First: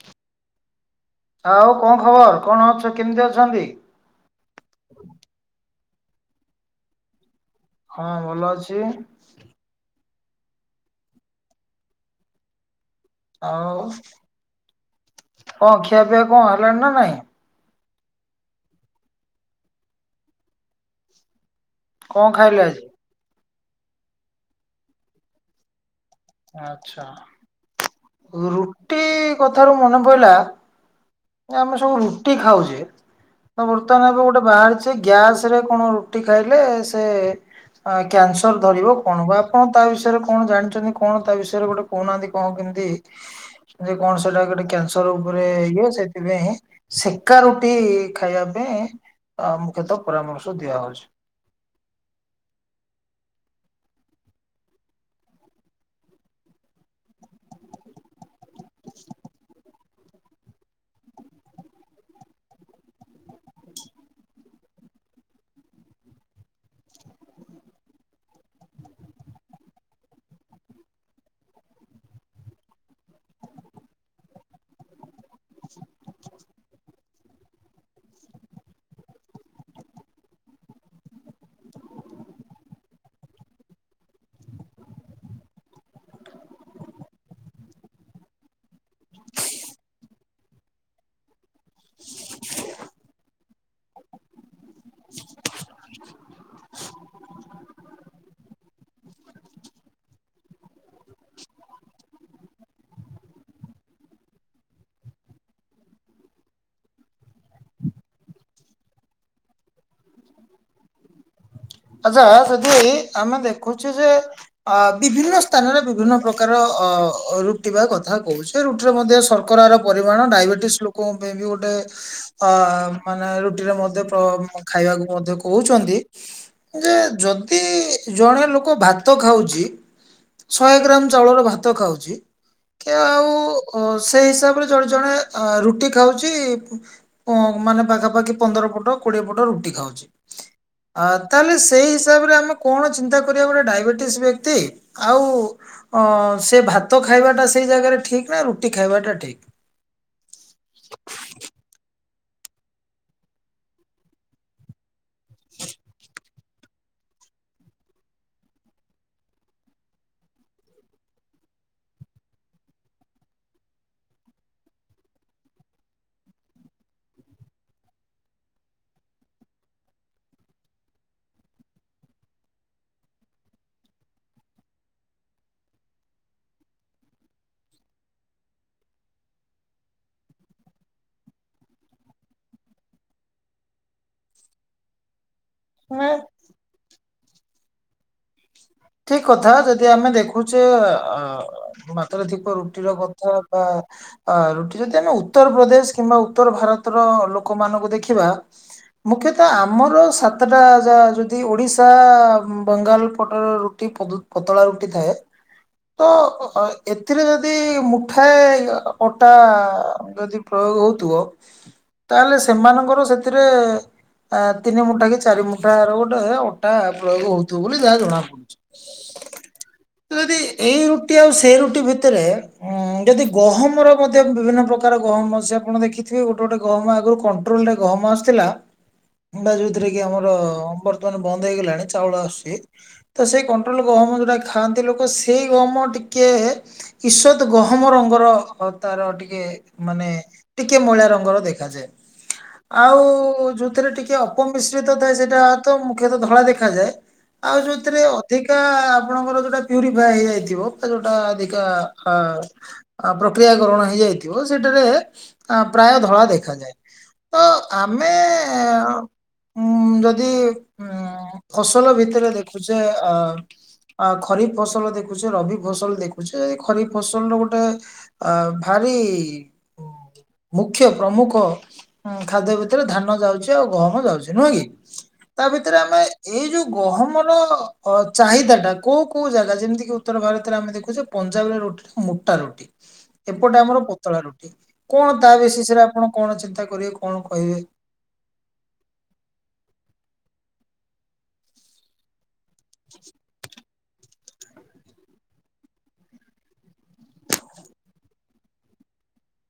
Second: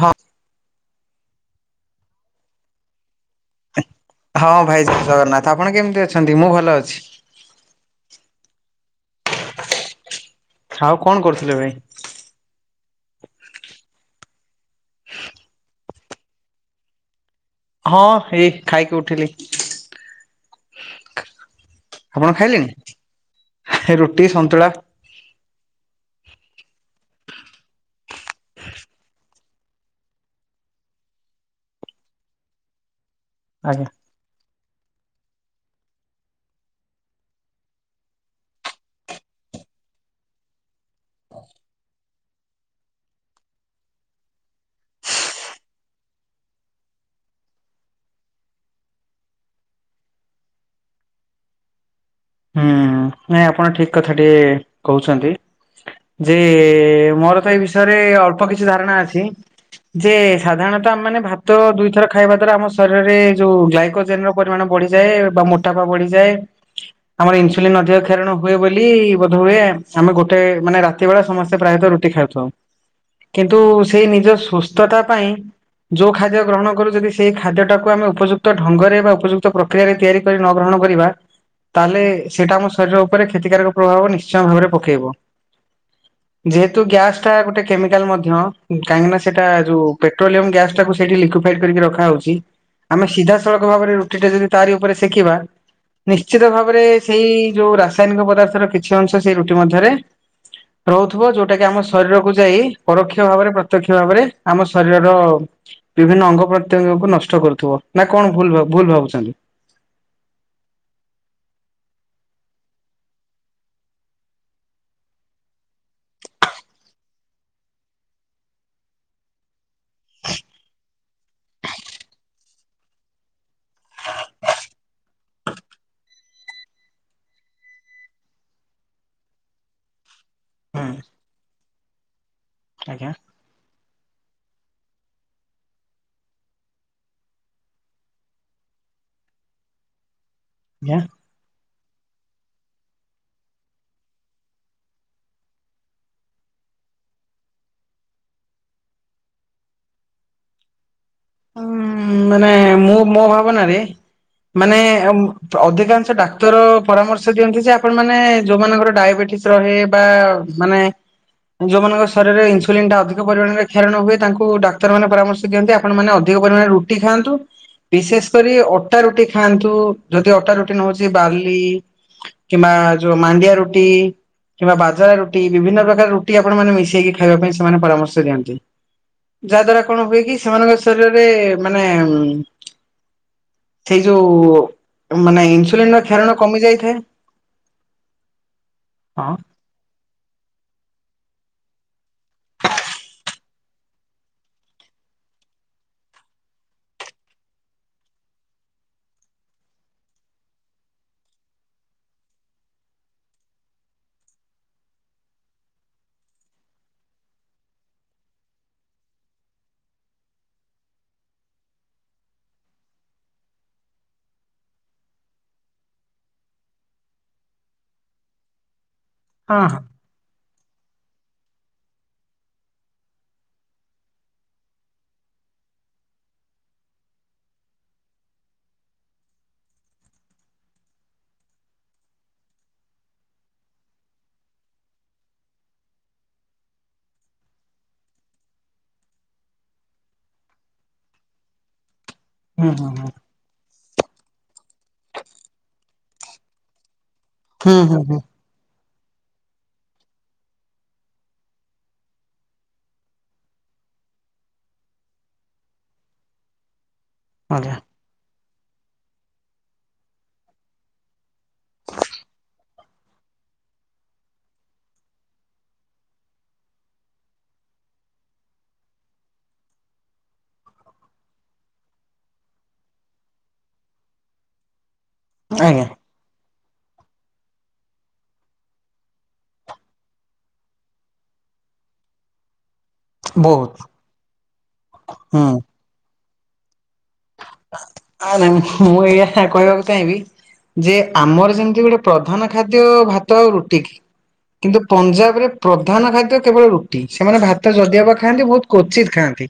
ହଁ। ଆଉ କଣ ଖବର୍? କଣ ଅଛ? କେମିତି ଅଛନ୍ତି? ହଁ ଭାଇ ଜୟ ଜଗନ୍ନାଥ। ଆପଣ କେମିତି ଅଛନ୍ତି? ମୁଁ ଭଲ ଅଛି। ହଁ ଭଲ ଅଛି। ଆଉ କଣ କରୁଥିଲେ ଭାଇ? ଆଉ କଣ ଖିଆ ପିଆ କଣ ହେଲାଣି ନା ନାଇଁ? ହଁ ହେଇ ଖାଇକି ଉଠିଲି। କଣ ଆପଣ ଖାଇଲେ ଆଜି? ଖାଇଲେଣି? ରୁଟି, ସନ୍ତୁଳା। ଆଛା, ରୁଟି କଥାରୁ ମନେ ପଇଲା। ଆମେ ସବୁ ରୁଟି ଖାଉଛେ। ତ ଆଜ୍ଞା। ବର୍ତ୍ତମାନ ଏବେ ଗୋଟେ ବାହାରେ ସେ ଗ୍ୟାସ୍ ରେ କଣ ରୁଟି ଖାଇଲେ ସେ ଆଁ କ୍ୟାନ୍ସର୍ ଧରିବ କଣ ବା। ଆପଣ ତା ବିଷୟରେ କଣ ଜାଣିଛନ୍ତି? କଣ ତା ବିଷୟରେ ଗୋଟେ କହୁନାହାନ୍ତି କଣ କେମିତି ଯେ କଣ ସେଟା ଗୋଟେ କ୍ୟାନ୍ସର୍ ଉପରେ ଇଏ ସେଥିପାଇଁ। ସେକା ରୁଟି ଖାଇବା ପାଇଁ ମୁଖ୍ୟତଃ ପରାମର୍ଶ ଦିଆ ହଉଛି। ହୁଁ। ନାଇଁ ଆପଣ ଠିକ୍ କଥା ଟିକେ କହୁଛନ୍ତି। ଯେ ମୋର ତ ଏଇ ବିଷୟରେ ଅଳ୍ପ କିଛି ଧାରଣା ଅଛି। ଯେ ସାଧାରଣତଃ ଆମ ମାନେ ଭାତ ଦୁଇଥର ଖାଇବା ଦ୍ଵାରା ଆମ ଶରୀରରେ ଯୋଉ ଗ୍ଲାଇକୋଜେନ ର ପରିମାଣ ବଢି଼ଯାଏ ବା ମୋଟାପା ବ଼ଢିଯାଏ। ଆମର ଇନ୍ସୁଲିନ ଅଧିକ କ୍ଷରଣ ହୁଏ ବୋଲି ବୋଧ ହୁଏ ଆମେ ଗୋଟେ ମାନେ ରାତି ବେଳେ ସମସ୍ତେ ପ୍ରାୟତଃ ରୁଟି ଖାଉ। ତ କିନ୍ତୁ ସେ ନିଜ ସୁସ୍ଥତା ପାଇଁ। ଯୋଉ ଖାଦ୍ୟ ଗ୍ରହଣ କରୁ ଯଦି ସେଇ ଖାଦ୍ୟ ଟାକୁ ଆମେ ଉପଯୁକ୍ତ ଢଙ୍ଗରେ ବା ଉପଯୁକ୍ତ ପ୍ର କ୍ରିୟାରେ ତିଆରି କରି ନ ଗ୍ରହଣ କରିବା ତାହେଲେ ସେଇଟା ଆମ ଶରୀର ଉପରେ କ୍ଷତିକାରକ ପ୍ରଭାବ ନିଶ୍ଚୟ ଭାବରେ ପକେଇବ। ଯେହେତୁ ଗ୍ୟାସ୍ ଟା ଗୋଟେ କେମିକାଲ ମଧ୍ୟ କାହିଁକିନା ସେଇଟା ଯୋଉ ପେଟ୍ରୋଲିୟମ ଗ୍ୟାସ୍ ଟାକୁ ସେଠି ଲିକୁ ମେଟ କରିକି ରଖାଉଛି। ଆମେ ସିଧା ସଳଖ ଭାବରେ ରୁଟି ଟା ଯଦି ତାରି ଉପରେ ଶେକିବା। ନିଶ୍ଚିତ ଭାବରେ ସେଇ ଯୋଉ ରାସାୟନିକ ପଦାର୍ଥର କିଛି ଅଂଶ ସେଇ ରୁଟି ମଧ୍ୟରେ। ରହୁଥିବ ଯୋଉଟା କି ଆମ ଶରୀରକୁୁ ଯାଇ ପରୋକ୍ଷ ଭାବରେ ପ୍ରତ୍ୟକ୍ଷ ଭାବରେ ଆମ ଶରୀରର ବିଭିନ୍ନ ଅଙ୍ଗ ପ୍ରତ୍ୟଙ୍ଗକୁ ନଷ୍ଟ କରୁଥିବ। ନା କଣ ଭୁଲ, ଭୁଲ ଭାବୁଛନ୍ତି? ଆଚ୍ଛା ଯଦି ଆମେ ଦେଖୁଛୁ ଯେ ଆ ବିଭିନ୍ନ ସ୍ଥାନରେ ବିଭିନ୍ନ ପ୍ରକାର ଅ ରୁଟିବା କଥା କହୁଛି। ଯେ ରୁଟିରେ ମଧ୍ୟ ଶର୍କରାର ପରିମାଣ ଡାଇବେଟିସ୍ ଲୋକଙ୍କ ପାଇଁ ବି ଗୋଟେ ଅ ମାନେ ରୁଟିରେ ମଧ୍ୟ ଖାଇବାକୁ ମଧ୍ୟ କହୁଛନ୍ତି। ଯେ ଯଦି ଜଣେ ଲୋକ ଭାତ ଖାଉଛି। ଶହେ ହୁଁ ଗ୍ରାମ ଚାଉଳର ଭାତ ଖାଉଛି କି ଆଜ୍ଞା ଆଉ ଓ ସେଇ ହିସାବରେ ଜଣେ ଜଣେ ରୁଟି ଖାଉଛି। ଉଁ ମାନେ ପାଖାପାଖି ପନ୍ଦର ପଟ କୋଡି଼ଏ ପଟ ରୁଟି ଖାଉଛି ଆଜ୍ଞା ଆ ତାହେଲେ ସେଇ ହିସାବରେ ଆମେ କଣ ଚିନ୍ତା କରିବା ଗୋଟେ ଡାଇବେଟିସ ବ୍ୟକ୍ତି ଆଉ ଅ ସେ ଭାତ ଖାଇବାଟା ସେଇ ଜାଗାରେ ଠିକ୍ ନା ରୁଟି ଖାଇବାଟା ଠିକ୍? ଉଁ ମାନେ ମୁଁ ମୋ ଭାବନାରେ ମାନେ ଅଧିକାଂଶ ଡାକ୍ତର ପରାମର୍ଶ ଦିଅନ୍ତି ଯେ ଆପଣ ମାନେ ଯୋଉମାନଙ୍କର ଡାଇବେଟିସ୍ ରହେ ବା ମାନେ ଯୋଉମାନଙ୍କ ଶରୀରରେ ଇନ୍ସୁଲିନ୍ ଟ ଅଧିକ ପରିଣରେ କ୍ଷରଣ ହୁଏ ତାଙ୍କୁ ଡାକ୍ତ ମାନ ପରାମର୍ଶ ଦିଅନ୍ତି ଆପଣମାନେ ଅଧିକ ପରିମାଣରେ ରୁଟି ଖାଆନ୍ତୁ। ବିଶେଷ କରି ଅଟା ରୁଟି ଖାଆନ୍ତୁ ଯଦି ଅଟା ରୁଟି ନ ହଉଛି ବାଲି କିମ୍ବା ଯୋ ମାଣ୍ଡିଆ ରୋଟି। କିମ୍ବା ବାଜରା ରୁଟି ବିଭିନ୍ନ ପ୍ରକାର ରୁଟି ଆପଣ ମାନ ମିଶେଇକି ଖାଇବା ପାଇଁ ସେମାନେ ପରାମର୍ଶ ଦିଅନ୍ତି। ଯାହା ଦ୍ଵାରା କଣ ହୁଏ କି ସେମାନଙ୍କ ଶରୀରରେ। ମାନେ ସେଇ ଯୋଉ ମାନେ ଇନ୍ସୁଲିନ ର ମାନେ କ୍ଷାରଣ। କମି ଯାଇଥାଏ। ଠିକ୍ ହଁ କଥା ଯଦି ଆମେ ଦେଖୁଛେ ଅ ମାତ୍ରାଧିକ ରୁଟିର କଥା ବା ଆ ରୁଟି ଯଦି ଆମେ ଉତ୍ତର ପ୍ରଦେଶ କିମ୍ବା ଉତ୍ତର ଭାରତର ଲୋକମାନଙ୍କୁ ଦେଖିବା। ମୁଖ୍ୟତଃ ଆମର ସାତଟା ଯା ଯଦି ଓଡି଼ଶା ବଙ୍ଗାଲ ପଟର ଟି ପଦ ପତଳା ରୁଟି ଥାଏ। ତ ଏଥିରେ ଯଦି ମୁଠାଏ ଅ ଅଟା ଯଦି ପ୍ରୟୋଗ ହଉଥିବ ତାହେଲେ ସେମାନଙ୍କର ସେଥିରେ ଆ ତିନି ମୁଠା କି ଚାରି ମୁଠାର ଗୋଟେ ଅଟା ପ୍ରୟୋଗ ହଉଥିବ। ବୋଲି ଯାହା ଜଣା ପଡୁଛି। [unintelligible] ହଁ। ଯଦି ଏଇ ରୁଟି ଆଉ ସେଇ ରୁଟି ଭିତରେ। ଉଁ ଯଦି ଗହମର ମଧ୍ୟ ବିଭିନ୍ନ ପ୍ରକାର ଗହମ ଆ ସେ ଆପଣ ଦେଖିଥିବେ ଗୋଟେ ଗୋଟେ ଗହମ ଆଗରୁ କଣ କଟ୍ରୋଲରେ ଗହମ ଆସିଥିଲା। କିମ୍ବା ଯୋଉଥିରେ କି ଆମର ବର୍ତମାନ ବନ୍ଦ ହେଇଗଲାଣି ଚାଉଳ ଆସୁଛି ତ ସେଇ। କଟଲ ଗହମ ଯଉଟା ଖାଆନ୍ତି ଲୋକ ସେଇ ଗହମ ଟିକେ। କିଈସତ ଗହମ ରଙ୍ଗର ତାର ଟିକେ ମାନେ। ଟିକେ ମଇଳା ରଙ୍ଗର ଦେଖାଯାଏ ହୁଁ ହୁଁ ଆଉ ଯୋଉଥିରେ ଟିକେ। କମ୍ ମଶ୍ରିତ ଥାଏ ସେଇଟା ତ ମୁଖ୍ୟତଃ ଧଳା ଦେଖାଯାଏ ଆଉ ହୁଁ ହୁଁ ହୁଁ ଯଉଥିରେ ଅ ହୁଁ ଅଧିକା ଆପଣଙ୍କର ଯୋଉଟା ପ୍ୟୁରିଫାଏ ହେଇଯାଇଥିବ ବା ଯୋଉଟା ଅଧିକା ଆ ପ୍ରକ୍ରିୟାକରଣ ହେଇଯାଇଥିବ ସେଠାରେ ଆ ପ୍ରାୟ ଧଳା ଦେଖାଯାଏ। ତ ଆଜ୍ଞା। ଆମେ ଉଁ ଯଦି ଉଁ ଫସଲ ଭିତରେ ଦେଖୁଛେ ଅ ଆ ଖରିଫ୍ ଫସଲ ଦେଖୁଛେ ରବି ଫସଲ ଦେଖୁଛେ ଖରିଫ୍ ଫସଲ ର ଗୋଟେ ଆ ଭାରି ମୁଖ୍ୟ ପ୍ରମୁଖ ଉଁ ଖାଦ୍ୟ ଭିତରେ ଧାନ ଯାଉଛି ଆଉ ଗହମ ଯାଉଛି ନୁହେଁ କି। ତା ଭିତରେ ଆଜ୍ଞା ଆମେ ଏଇ ଯୋଉ ଗହମର ଅ ଚାହିଦା ଟା କୋଉ କୋଉ ଜାଗା ଯେମିତିକି ଉତ୍ତର ଭାରତରେ ଆମେ ଦେଖୁଛେ ପଞ୍ଜାବରେ ରୁଟି ଟା ମୋଟା ରୁଟି। ଏପଟେ ବହୁତ ଆମର ପତଳା ରୁଟି, କଣ ତା ହୁଁ। ବିଶେଷରେ ଆପଣ କଣ ଚିନ୍ତା କରିବେ କଣ କହିବେ? ଆରେ ମୁଁ ଏଇଆ କହିବାକୁ ଚାହିଁବି ଯେ ଆମର ଯେମିତି ଗୋଟେ ପ୍ରଧାନ ଖାଦ୍ୟ ଭାତ ଆଉ ରୁଟି କି? କିନ୍ତୁ ପଞ୍ଜାବରେ ପ୍ରଧାନ ଖାଦ୍ୟ କେବଳ ରୁଟି ସେମାନେ ଭାତ ଯଦିଅବା ଖାଆନ୍ତି ବହୁତ କ୍ୱଚିତ୍ ଖାଆନ୍ତି।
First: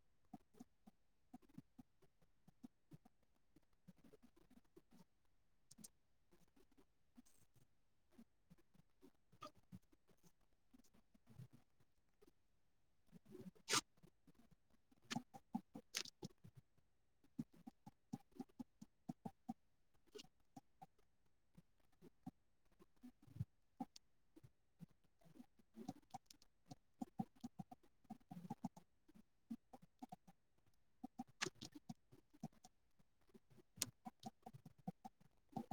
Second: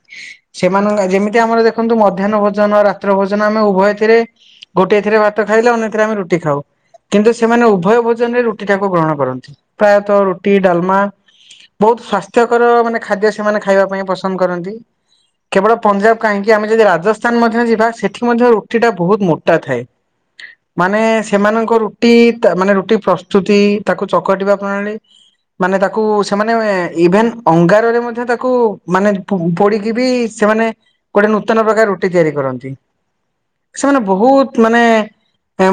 ସେମାନଙ୍କ ଯେମିତି ଆମର ଦେଖନ୍ତୁ ମଧ୍ୟାହ୍ନ ଭୋଜନ ରାତ୍ର ଭୋଜନ ଆମେ ଉଭୟଥିରେ ଗୋଟିଏ ଥିରେ ଭାତ ଖାଇଲେ ଆମେ ଅନ୍ୟ ଥିରେ ଆମେ ରୁଟି ଖାଉ। କିନ୍ତୁ ସେମାନେ ଉଭୟ ଭୋଜନରେ ରୁଟି ଟାକୁ ଗ୍ରହଣ କରନ୍ତି ପ୍ରାୟତଃ ରୁଟି ଡାଲମା। ବହୁତ ସ୍ଵାସ୍ଥ୍ୟକର ମାନେ ଖାଦ୍ୟ ସେମାନେ ଖାଇବା ପାଇଁ ପସନ୍ଦ କରନ୍ତି। କେବଳ ପଞ୍ଜାବ କାହିଁକ ଆମେ ଯଦି ରାଜସ୍ ସ୍ଥାନ ମଧ୍ୟ ଯିବା ସେଠି ମଧ୍ୟ ରୁଟି ଟା ବହୁତ ମୋଟା ଥାଏ। ମାନେ ସେମାନଙ୍କ ରୁଟି ମାନେ ରୁଟି ପ୍ରସ୍ତୁତି ତାକୁ ଚକଟିବା ପ୍ରଣାଳୀ। ମାନେ ତାକୁ ସେମାନେ ଇଭେନ ଅଙ୍ଗାରରେ ମଧ୍ୟ ତାକୁ ମାନେ ପୋଡିକି ବି ସେମାନେ ଗୋଟେ ନୂତନ ପ୍ରକାର ରୁଟି ତିଆରି କରନ୍ତି ସେମାନେ ବହୁତ ମାନେ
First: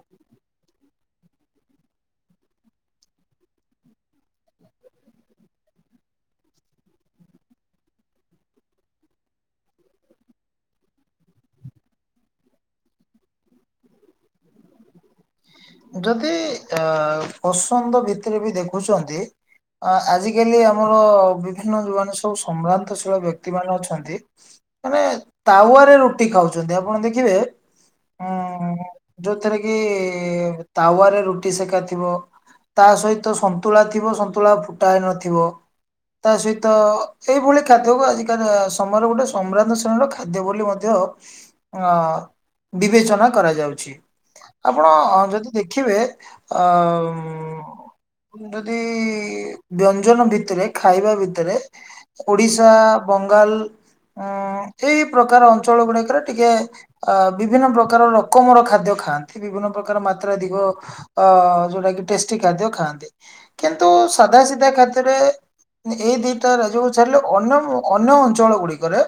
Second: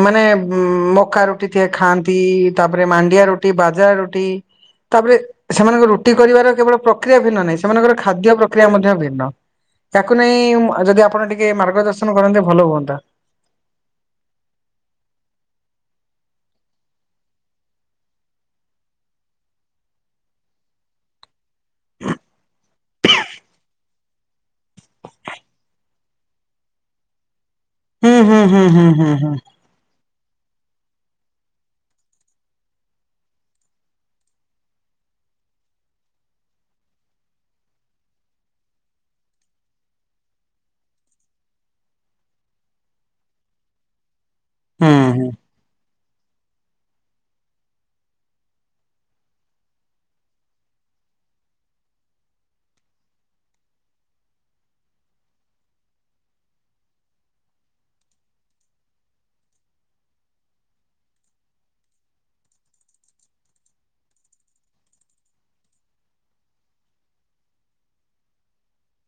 ମାନେ ମକା ରୁଟି ଟିକେ ଖାଆନ୍ତି ତାପରେ ମାଣ୍ଡିଆ ରୁଟି, ବାଜରା ରୁଟି। ତାପରେ ସେମାନଙ୍କ ରୁଟି କରିବାର କେବଳ ପ୍ରକ୍ରିୟା ଭିନ୍ନ ନାହିଁ ସେମାନଙ୍କର ଖାଦ୍ୟ ପ୍ରକ୍ରିୟା ମଧ୍ୟ ଭିନ୍ନ। ତାକୁ ନେଇ ଯଦି ଆପଣ ଟିକେ ମାର୍ଗ ଦର୍ଶନ କରନ୍ତେ ଭଲ ହୁଅନ୍ତା। ଯଦି ଅ ପସନ୍ଦ ଭିତରେ ବି ଦେଖୁଛନ୍ତି ଆ ଆଜିକାଲି ଆମର ବିଭିନ୍ନ ଯୁବମାନେ ସବୁ ସମ୍ଭ୍ରାନ୍ତଶୀଳ ବ୍ୟକ୍ତି ମାନ ଅଛନ୍ତି। ମାନେ ତାୱାରେ ରୁଟି ଖାଉଛନ୍ତି ଆପଣ ଦେଖିବେ ହୁଁ, ହୁଁ, ହୁଁ, ଉଁ ହୁଁ, ହୁଁ, ହୁଁ। ଯୋଉଥିରେ କି ତାୱାରେ ରୁଟି ସେଖାଥିବ। ତା ସହିତ ସନ୍ତୁଳା ଥିବ ସନ୍ତୁଳା ଫୁଟା ହେଇନଥିବ। ତା ସହିତ ଏଇଭଳି ଖାଦ୍ୟକୁ ଆଜିକାଲି ସମୟର ଗୋଟେ ସମ୍ରାନ୍ତ ଶ୍ରେଣୀର ଖାଦ୍ୟ ବୋଲି ମ ମଧ୍ୟ ଅଁ ବିବେଚନା କରାଯାଉଛି ଆପଣ ହୁଁ ଯଦି ଦେଖିବେ ଅ ଯଦି ବ୍ୟଞ୍ଜନ ଭିତରେ ଖାଇବା ଭିତରେ ଓଡିଶା ବଙ୍ଗାଲ ଉଁ ଏଇ ପ୍ରକାର ଅଞ୍ଚଳ ଗୁଡିକରେ ଟିକେ ଅ ବିଭିନ୍ନ ପ୍ରକାର ରକମର ଖାଦ୍ୟ ଖାଆନ୍ତି ବିଭିନ୍ନ ପ୍ରକାର ମା ତ୍ରାଧିକ ଅ ଯୋଉଟା କି ଟେଷ୍ଟି ଖାଦ୍ୟ ଖାଆନ୍ତି। କିନ୍ତୁ ସଧା ସିଧା କ୍ଷେତ୍ର ଏଇ ଦିଟା ରାଜ୍ୟକୁ ଛାଡିଲେ ଅନ୍ୟ ଅନ୍ୟ ଅଞ୍ଚଳ ଗୁଡିକରେ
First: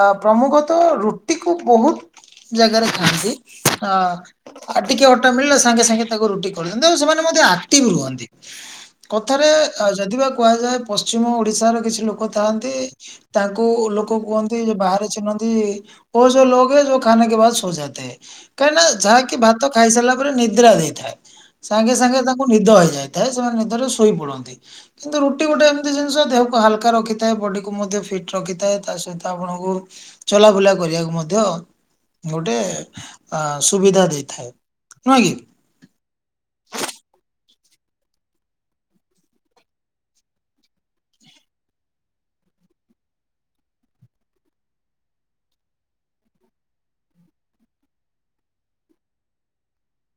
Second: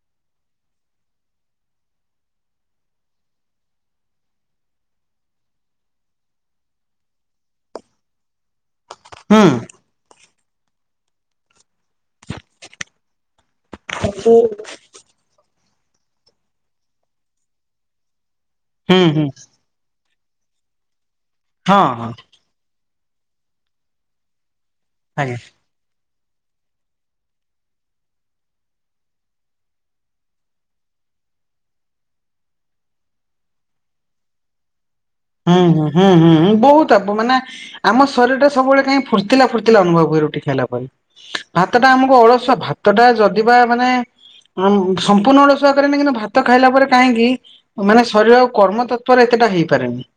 ଆ ପ୍ରମୁଖ ତ ରୁଟିକୁୁ ବହୁତ ଜାଗାରେ ଖାଆନ୍ତି ହଁ ଆଉ ଟିକେ ଅ ଟା ମିଳିଲା ସାଙ୍ଗେ ସାଙ୍ଗେ ତାକୁ ରୁଟି କରିଦିଅନ୍ତି ଆଉ ସେମାନେ ମଧ୍ୟ ଆକ୍ଟିଭ ରୁହନ୍ତି ହୁଁ ହୁଁ କଥାରେ ଆଉ ଯଦିିବା କୁହାଯାଏ ପଶ୍ଚିମ ଓଡିଶାର କିଛି ଲୋକ ଥାଆନ୍ତି। ତାଙ୍କୁ ଲୋକ କୁହନ୍ତି ଯେ ବାହାରେ ଚିହ୍ନନ୍ତି। ଓ ଯୋ ଲୋକ୍ ହେ ଯୋ ଖାନେ କା ବାଦ୍ ସୋ ଯାତେ ହେ କାହିଁନା ହୁଁ ହୁଁ ହଁ ଯାହା କି ଭାତ ତ ଖାଇ ସାଇଲା ତାପରେ ନିଦ୍ରା ଦେଇଥାଏ ସାଙ୍ଗେ ହଁ ସାଙ୍ଗେ ତାଙ୍କୁ ନିଦ ହେଇଯାଇଥାଏ ସେମାନେ ନିଦରେ ଶୋଇ ପଡନ୍ତି। କିନ୍ତୁ ଆଜ୍ଞା ରୁଟି ଗୋଟେ ଏମ୍ ଜିନିଷ ଦେହକୁ ହାଲକା ରଖିଥାଏ ବଡିକୁ ମଧ୍ୟ ଫିଟ ରଖିଥାଏ ତା ସହିତ ଆପଣଙ୍କୁ ଚଲାବୁଲା କରିବାକୁ ମଧ୍ୟ ଗୋଟେ ସୁବିଧା ଦେଇଥାଏ। ନୁହେଁ କି। ହୁଁ ହୁଁ ହୁଁ ହୁଁ ହଁ ବହୁତ ଆପଣ ମାନେ ଆମ ଶରୀର ଟା ସବୁବେଳେ କାହିଁ ଫୁର୍ତିଲା ଫୁର୍ତିଲା ଅନୁଭବ ହୁଏ ରୁଟି ଖାଇଲା ପରେ। ଭାତ ଟା ଆମକୁ ଅଳସୁଆ ଭାତ ଟା ଯଦିିବା ମାନେ ହୁଁ ସମ୍ପୂର୍ଣ୍ଣ ଅଳସୁଆ କରେନି କିନ୍ତୁ ଭାତ ଖାଇଲା ପରେ କାହିଁକି ମାନେ ଶରୀର ଆଉ କର୍ମ ତତ୍ଵରେ ଏତେଟା ହେଇପାରେନି।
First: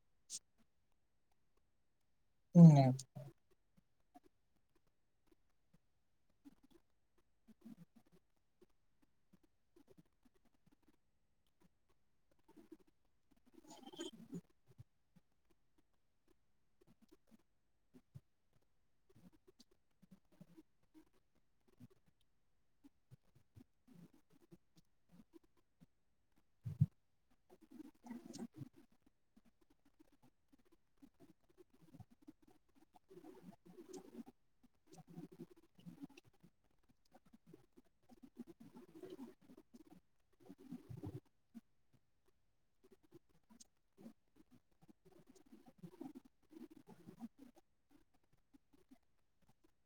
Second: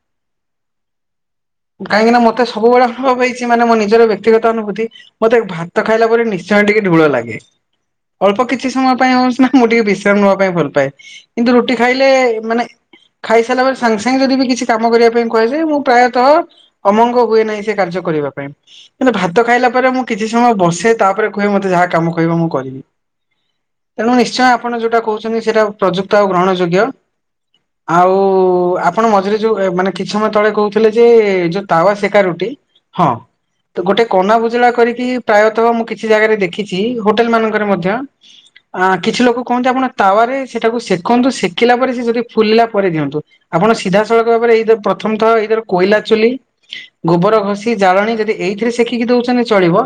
କାହିଁକିନା ମତେ ସବୁବେଳେ ନିହା- [unintelligible] କିଛି ମାନେ ମୋ ନିଜର ବ୍ୟକ୍ତିଗତ ଅନୁଭୂତି ମତେ ଭାତ ଖାଇଲା ପରେ ନିଶ୍ଚୟ ଟିକେ ଢୋଳ ଲାଗେ। ଅଳ୍ପ କିଛି ସମୟ ପାଇଁ ହଉଛି ନା ମୁଁ ଟିକେ ବିଶ୍ରାମ ନବା ପାଇଁ ଭଲ ପାଏ। କିନ୍ତୁ ରୁଟି ଖାଇଲେ ମାନେ ଖାଇସାରିଲା ପରେ ସାଙ୍ଗେ ସାଙ୍ଗେ ଯଦି ବି କିଛି କାମ କରିବା ପାଇଁ କୁହାଯାଏ ମୁଁ ପ୍ରାୟତଃ ଅମଙ୍ଗ ହୁଏ ନାହିଁ ସେ କାର୍ଯ୍ୟ କରିବା ପାଇଁ। ହେଲେ ଭାତ ଖାଇଲା ପରେ ମୁଁ କିଛି ସମୟ ବସେ ତାପରେ କୁହେ ମତେ ଯାହା କାମ କହିବ ମୁଁ କରିବି। ତେଣୁ ନିଶ୍ଚୟ ଆପଣ ଯୋଉଟା କହୁଛନ୍ତି ସେଇଟା ପ୍ରଯୁକ୍ତ ଆଉ ଗ୍ରହଣ ଯୋଗ୍ୟ। ଆଉ ଆପଣ ମଝିରେ ଯୋଉ ମାନେ କିଛି ସମୟ ତଳେ କହୁଥିଲେ ଯେ ଯୋଉ ତାୱା ସେକା ରୁଟି ହଁ। ଗୋଟେ କନା ବୁଜୁଳା କରିକି ପ୍ରାୟତଃ ମୁଁ କିଛି ଜାଗାରେ ଦେଖିଛି ହୋଟେଲ ମାନଙ୍କରେ ମଧ୍ୟ ଆ କିଛି ଲୋକ କୁହନ୍ତି ଆପଣ ତାୱାରେ ସେଟାକୁ ସେକନ୍ତୁ ସେକିଲା ପରେ ସେ ଯଦି ଫୁଲିଲା ପରେ ଦିଅନ୍ତୁ। ଆପଣ ସିଧାସଳଖ ଭାବରେ ଏଇ ପ୍ରଥମ ଥର ଏଇ କୋଇଲା ଚୁଲି। ଗୋବର ଘଷି ଜାଳଣୀ ଯଦି ଏଇଥିରେ ସେକିକି ଦଉଛନ୍ତି ଚଳିବ।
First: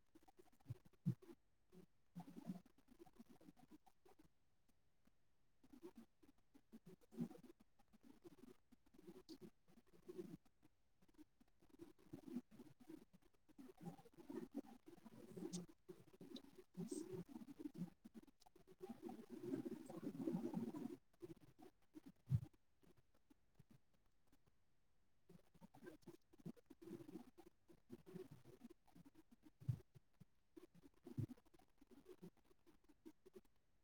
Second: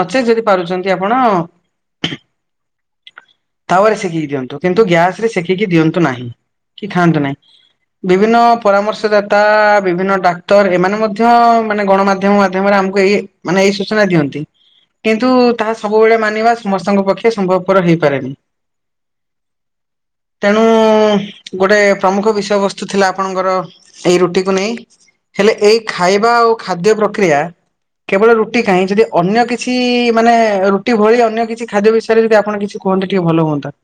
ନଚେତ ଯଦି ପାରୁଛନ୍ତି ଆପଣ ତାୱା ରେ ସେକିକି ଦିଅନ୍ତୁ କିନ୍ତୁ ଗ୍ୟାସ ସେକିକି ଦିଅନ୍ତୁ ନାହିଁ କି ଖାଆନ୍ତୁ ନାହିଁ ବିଭିନ୍ନ ପରାମର୍ଶଦତା ବିଭିନ୍ନ ଡାକ୍ତର ଏମାନେ ମଧ୍ୟ ମାନେ ଗଣମାଧ୍ୟମ ମାଧ୍ୟମରେ ଆମକୁ ଏଇ ମାନେ ଏଇ ସୂଚନା ଦିଅନ୍ତି କିନ୍ତୁ ତାହା ସବୁବେଳେ ମାନିବା ସମସ୍ତଙ୍କ ପକ୍ଷେ ସମ୍ଭବପର ହେଇପାରେନି। ତେଣୁ ଗୋଟେ ପ୍ରମୁଖ ବିଷୟବସ୍ତୁ ଥିଲା ଆପଣଙ୍କର। ଏଇ ରୁଟିକୁ ନେଇ ହେଲେ ଏଇ ଖାଇବା ଆଉ ଖାଦ୍ୟ ପ୍ରକ୍ରିୟା କେବଳ ରୁଟି କାହିଁ ଯଦି ଅନ୍ୟ କିଛି ମାନେ ରୁଟି ଭଳି ଅନ୍ୟ କିଛି ଖାଦ୍ୟ ବିଷୟରେ ଯଦି ଆପଣ କିଛି କୁହନ୍ତେ ଟିକେ ଭଲ ହୁଅନ୍ତା।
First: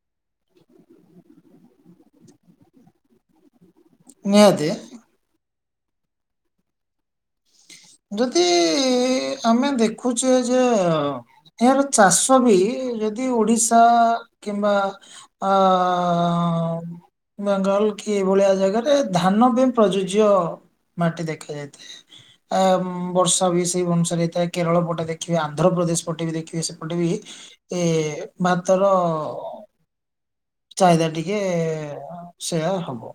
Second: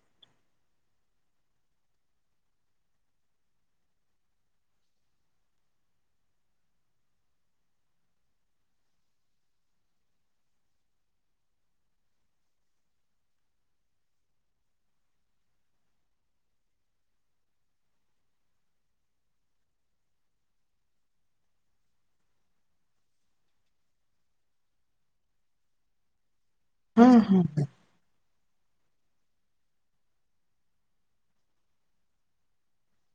ନିହାତି। ଯଦି ଆମେ ଦେଖୁଛେ ଯେ ଏହାର ଚାଷ ବି ଯଦି ଓଡିଶା କିମ୍ବା ଅ ବେଙ୍ଗାଲ କି ଏଇଭଳିଆ ଜାଗାଟେ ଧାନ ବି ପ୍ରଯୁଜ୍ୟ ମାଟି ଦେଖାଯାଇଥାଏ। ଆ ବର୍ଷା ବି ସେଇ ଅନୁସାରେ ହେଇଥାଏ କେରଳ ପଟେ ଦେଖିବେ ଆନ୍ଧ୍ରପ୍ରଦେଶ ପଟେ ବି ଦେଖିବେ ସେ ପଟେ ହୁଁ ବି ହୁଁ ଏ ଭାତର ଚାହିଦା ଟିକେ ସେୟା ହବ।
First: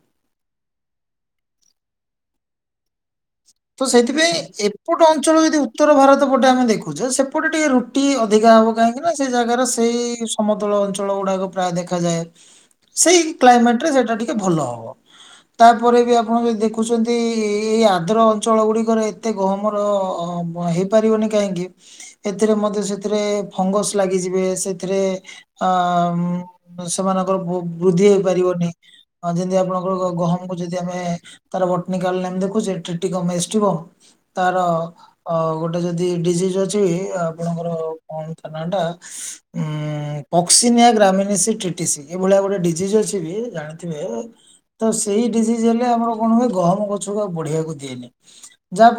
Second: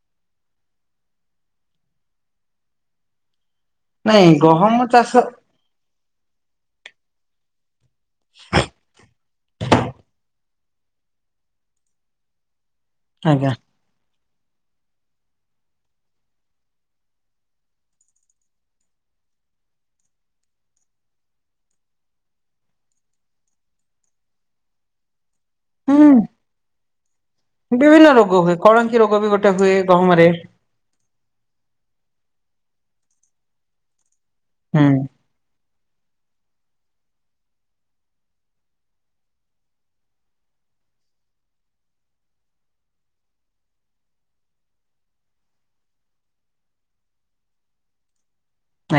ତ ନାଇଁ ସେଥିପାଇଁ ଗହମ ଏପଟ ଚାଷ ଅଞ୍ଚଳ ଯଦି ଉ ଉତ୍ତର ଭାରତ ପଟେ ଆମେ ଦେଖୁଛେ ସେପଟେ ଟିକେ ରୁଟି ଅଧିକା ହବ କାହିଁକି ନା ସେ ଜାଗାର ସେଇ ସମତଳ ଅଞ୍ଚଳ ଗୁଡାକ ପ୍ରାୟ ଦେଖାଯାଏ। ସେଇ ଆଜ୍ଞା କ୍ଲାଇମେଟ ରେ ସେଇଟା ଟି ଟେ ଭଲ ହବ ତାପରେ ବି ଆପଣ ଯଦି ଦେଖୁଛନ୍ତି ଏଇ ଆ ଆଦ୍ର ଅଞ୍ଚଳ ଗୁଡିକରେ ଏତେ ଗହମର ହେଇପାରିବନି କାହିଁକି? ଏଥିରେ ମଧ୍ୟ ସେଥିରେ ଫଙ୍ଗସ ଲାଗିଯିବେ ସେଥିରେ ଅଁ ହୁଁ। ଉଁ ସେମାନଙ୍କର ବୁ ବିଭିନ୍ନ ବୃଦ୍ଧି ରୋଗ ହୁଏ ହେଇପାରିବନି କଳଙ୍କି ରୋଗ ବି ଗୋଟେ ଯେମିତି ହୁଏ ଆପଣଙ୍କର ଗହମରେ ଗହମ ଯଦି ଆମେ ତାର ବଟନିକାଲ ଲାଇନି ଦେଖୁଚେ ଟିଟିକମେଜ ଥିବ ତାର ହୁଁ ଆ ଗୋଟେ ଯଦି ଡିଜିଜ୍ ଅଛି ଆପଣଙ୍କର କଣ ତା ନାଁଟା ଉଁ ପକ୍ସିିନିଆ ଗ୍ରାମିନିଶି ଟିଟିସି ଏଇଭଳି ଆ ଗୋଟେ ଡିଜିଜ ଅଛି କି ଜାଣିଥିବେ? ତ ସେଇ ଡିସିଜ ହେଲେ ଆମର କଣ ହୁଏ ଗହମ ଗଛକୁ ଆଉ ବଢିବାକୁ ଦିଏନି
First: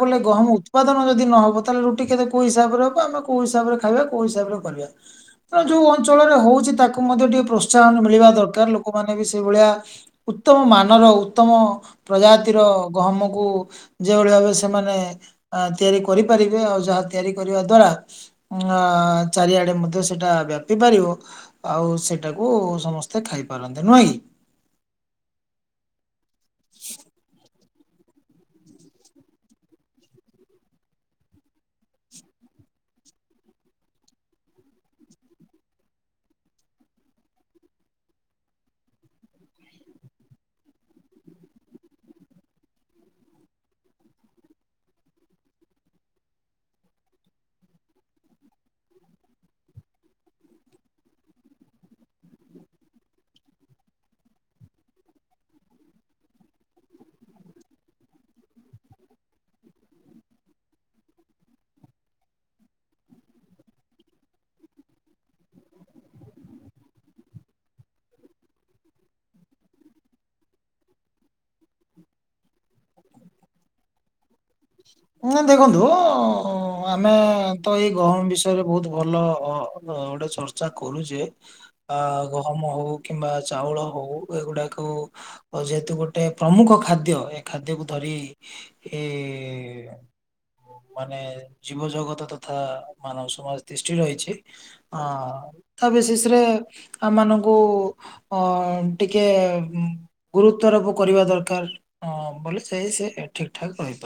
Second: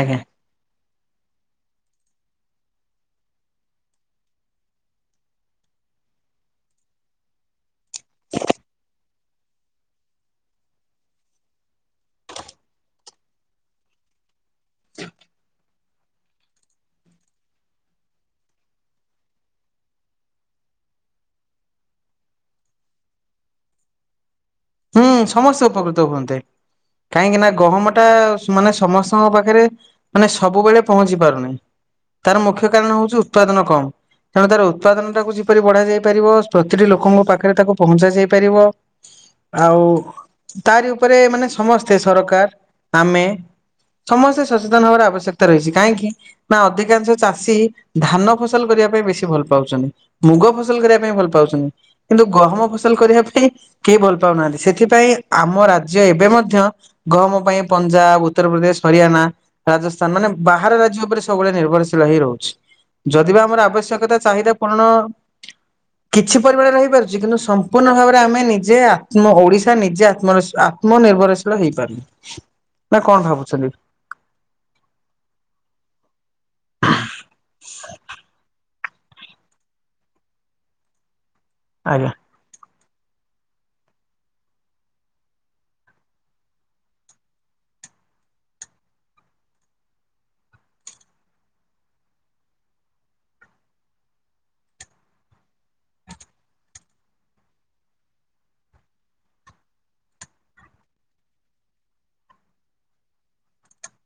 ଆଜ୍ଞା। ଗହମ ଉ ଉତ୍ପାଦନ ଯଦି ନ ହେବ ତାହେଲେ ରୁଟି କେତେ କୋଉ ହିସାବରେ ହେବ ଆମେ କୋଉ ହିସାବରେ ଖାଇବା କୋଉ ହିସାବରେ କରିବା। ତେଣୁ ଯୋଉ ଅଞ୍ଚଳରେ ହଉଛି ତାକୁ ମଧ୍ୟ ଟିକେ ପ୍ରୋତ୍ସାହନ ମିଳିବା ଦରକାର ଲୋକମାନେ ବି ସେଇଭଳିଆ ଉତ୍ତମ ମାନର ଉତ୍ତମ ପ୍ରଜାତିର ଗହମକୁ ଯେଭଳି ଭାବେ ସେମାନେ ଅଁ ତିଆରି କରିପାରିବେ। ଆଉ ଯାହା ତିଆରି କରିବା ଦ୍ଵାରା ଆଁ ଚାରିଆଡେ ମଧ୍ୟ ସେଇଟା ବ୍ୟାପି ପାରିବ। ଆଉ ସେଇଟାକୁ ସମସ୍ତେ ଖାଇପାରନ୍ତେ ନୁହେଁ କି? ହୁଁ ସମସ୍ତେ ଉପକୃତ ହୁଅନ୍ତେ। କାହିଁକି ନା ଗହମ ଟା ମାନେ ସମସ୍ତଙ୍କ ପାଖରେ ମାନେ ସବୁବେଳେ ପହଞ୍ଚି ପାରୁନି ତାର ମୁଖ୍ୟ କାରଣ ହୋଉଚି ଉତ୍ପାଦନ କମ୍। ତେଣୁ ତାର ଉତ୍ପାଦନ ଟାକୁ କିପରି ବଢ଼ା ଯାଇ ପାରିବ ପ୍ରତିଟି ଲୋକଙ୍କ ପାଖରେ ତାକୁ ପହଞ୍ଚା ଯାଇ ପାରିବ। ଆଉ ତାରି ଉପରେ ମାନେ ସମସ୍ତେ ସରକାର ଆମେ ସମସ୍ତେ ସଚେତନ ହବାର ଆବଶ୍ୟକତା ରହିଛି କାହିଁକି? ନା ଅଧିକାଂଶ ଚାଷୀ ଧାନ ଫସଲ କରିବା ପାଇଁ ବେଶୀ ଭଲ ପାଉଚନ୍ତି। ମୁଗ ଫସଲ କରିବା ପାଇଁ ଭଲ ପାଉଛନ୍ତି କିନ୍ତୁ ଗହମ ଫସଲ କରିବା ପାଇଁ କିଏ ଭଲ ପା ଲ ପାଉନାହାନ୍ତି ସେଥିପାଇଁ ଆମ ରାଜ୍ୟ ଏବେ ମଧ୍ୟ ଗହମ ପାଇଁ ପଞ୍ଜାବ, ଉତ୍ତରପ୍ରଦେଶ, ହରିୟାଣା। ରାଜସ୍ଥାନ ମାନେ ବାହାର ରାଜ୍ୟ ଉପରେ ସବୁବେଳେ ନିର୍ଭରଶୀଳ ହେଇ ରହୁଛି। ଯଦି ବା ଆମର ଆବଶ୍ୟକତା ଚାହିଦା ପୂରଣ କିଛି ପରିମାଣରେ ରହିପାରୁଛି କିନ୍ତୁ ସମ୍ପୂର୍ଣ୍ଣ ଭାବରେ ଆମେ ନିଜେ ଆ ଆମ ଓଡିଶା ନିଜେ ଆତ୍ମରଶ୍ବ ଆତ୍ମ ନିର୍ଭରଶୀଳ ହେଇପାରୁନି ନା କଣ ଭାବୁଛନ୍ତି? ନାଇଁ ଦେଖନ୍ତୁ ଉ ଆମେ ତ ଏଇ ଗହମ ବିଷୟରେ ବହୁତ ଭଲ ଅ ଗୋଟେ ଚର୍ଚ୍ଚା କରୁଚେ ଆ ଆଜ୍ଞା। ଗହମ ହଉ କିମ୍ବା ଚାଉଳ ହଉ ଏଗୁଡାକୁ ଓ ଯେହେତୁ ଗୋଟେ ପ୍ରମୁଖ ଖାଦ୍ୟ ଏ ଖାଦ୍ୟକୁ ଧରି ଏ ଏ ଆ ମାନେ ଜୀବଜଗତ ତଥା ମାନବ ସମାଜ ତିଷ୍ଠି ରହିଛି। ଅ ତା ବିଶେଷରେ ଆମ ମାନଙ୍କୁ ଅ ଟିକେ ଉଁ ଗୁରୁତ୍ୱାରୋପ କରିବା ଦରକାର ଅ ବଲେ ସେ ସିଏ ଠିକ୍ ଠାକ୍ [unintelligible] ପା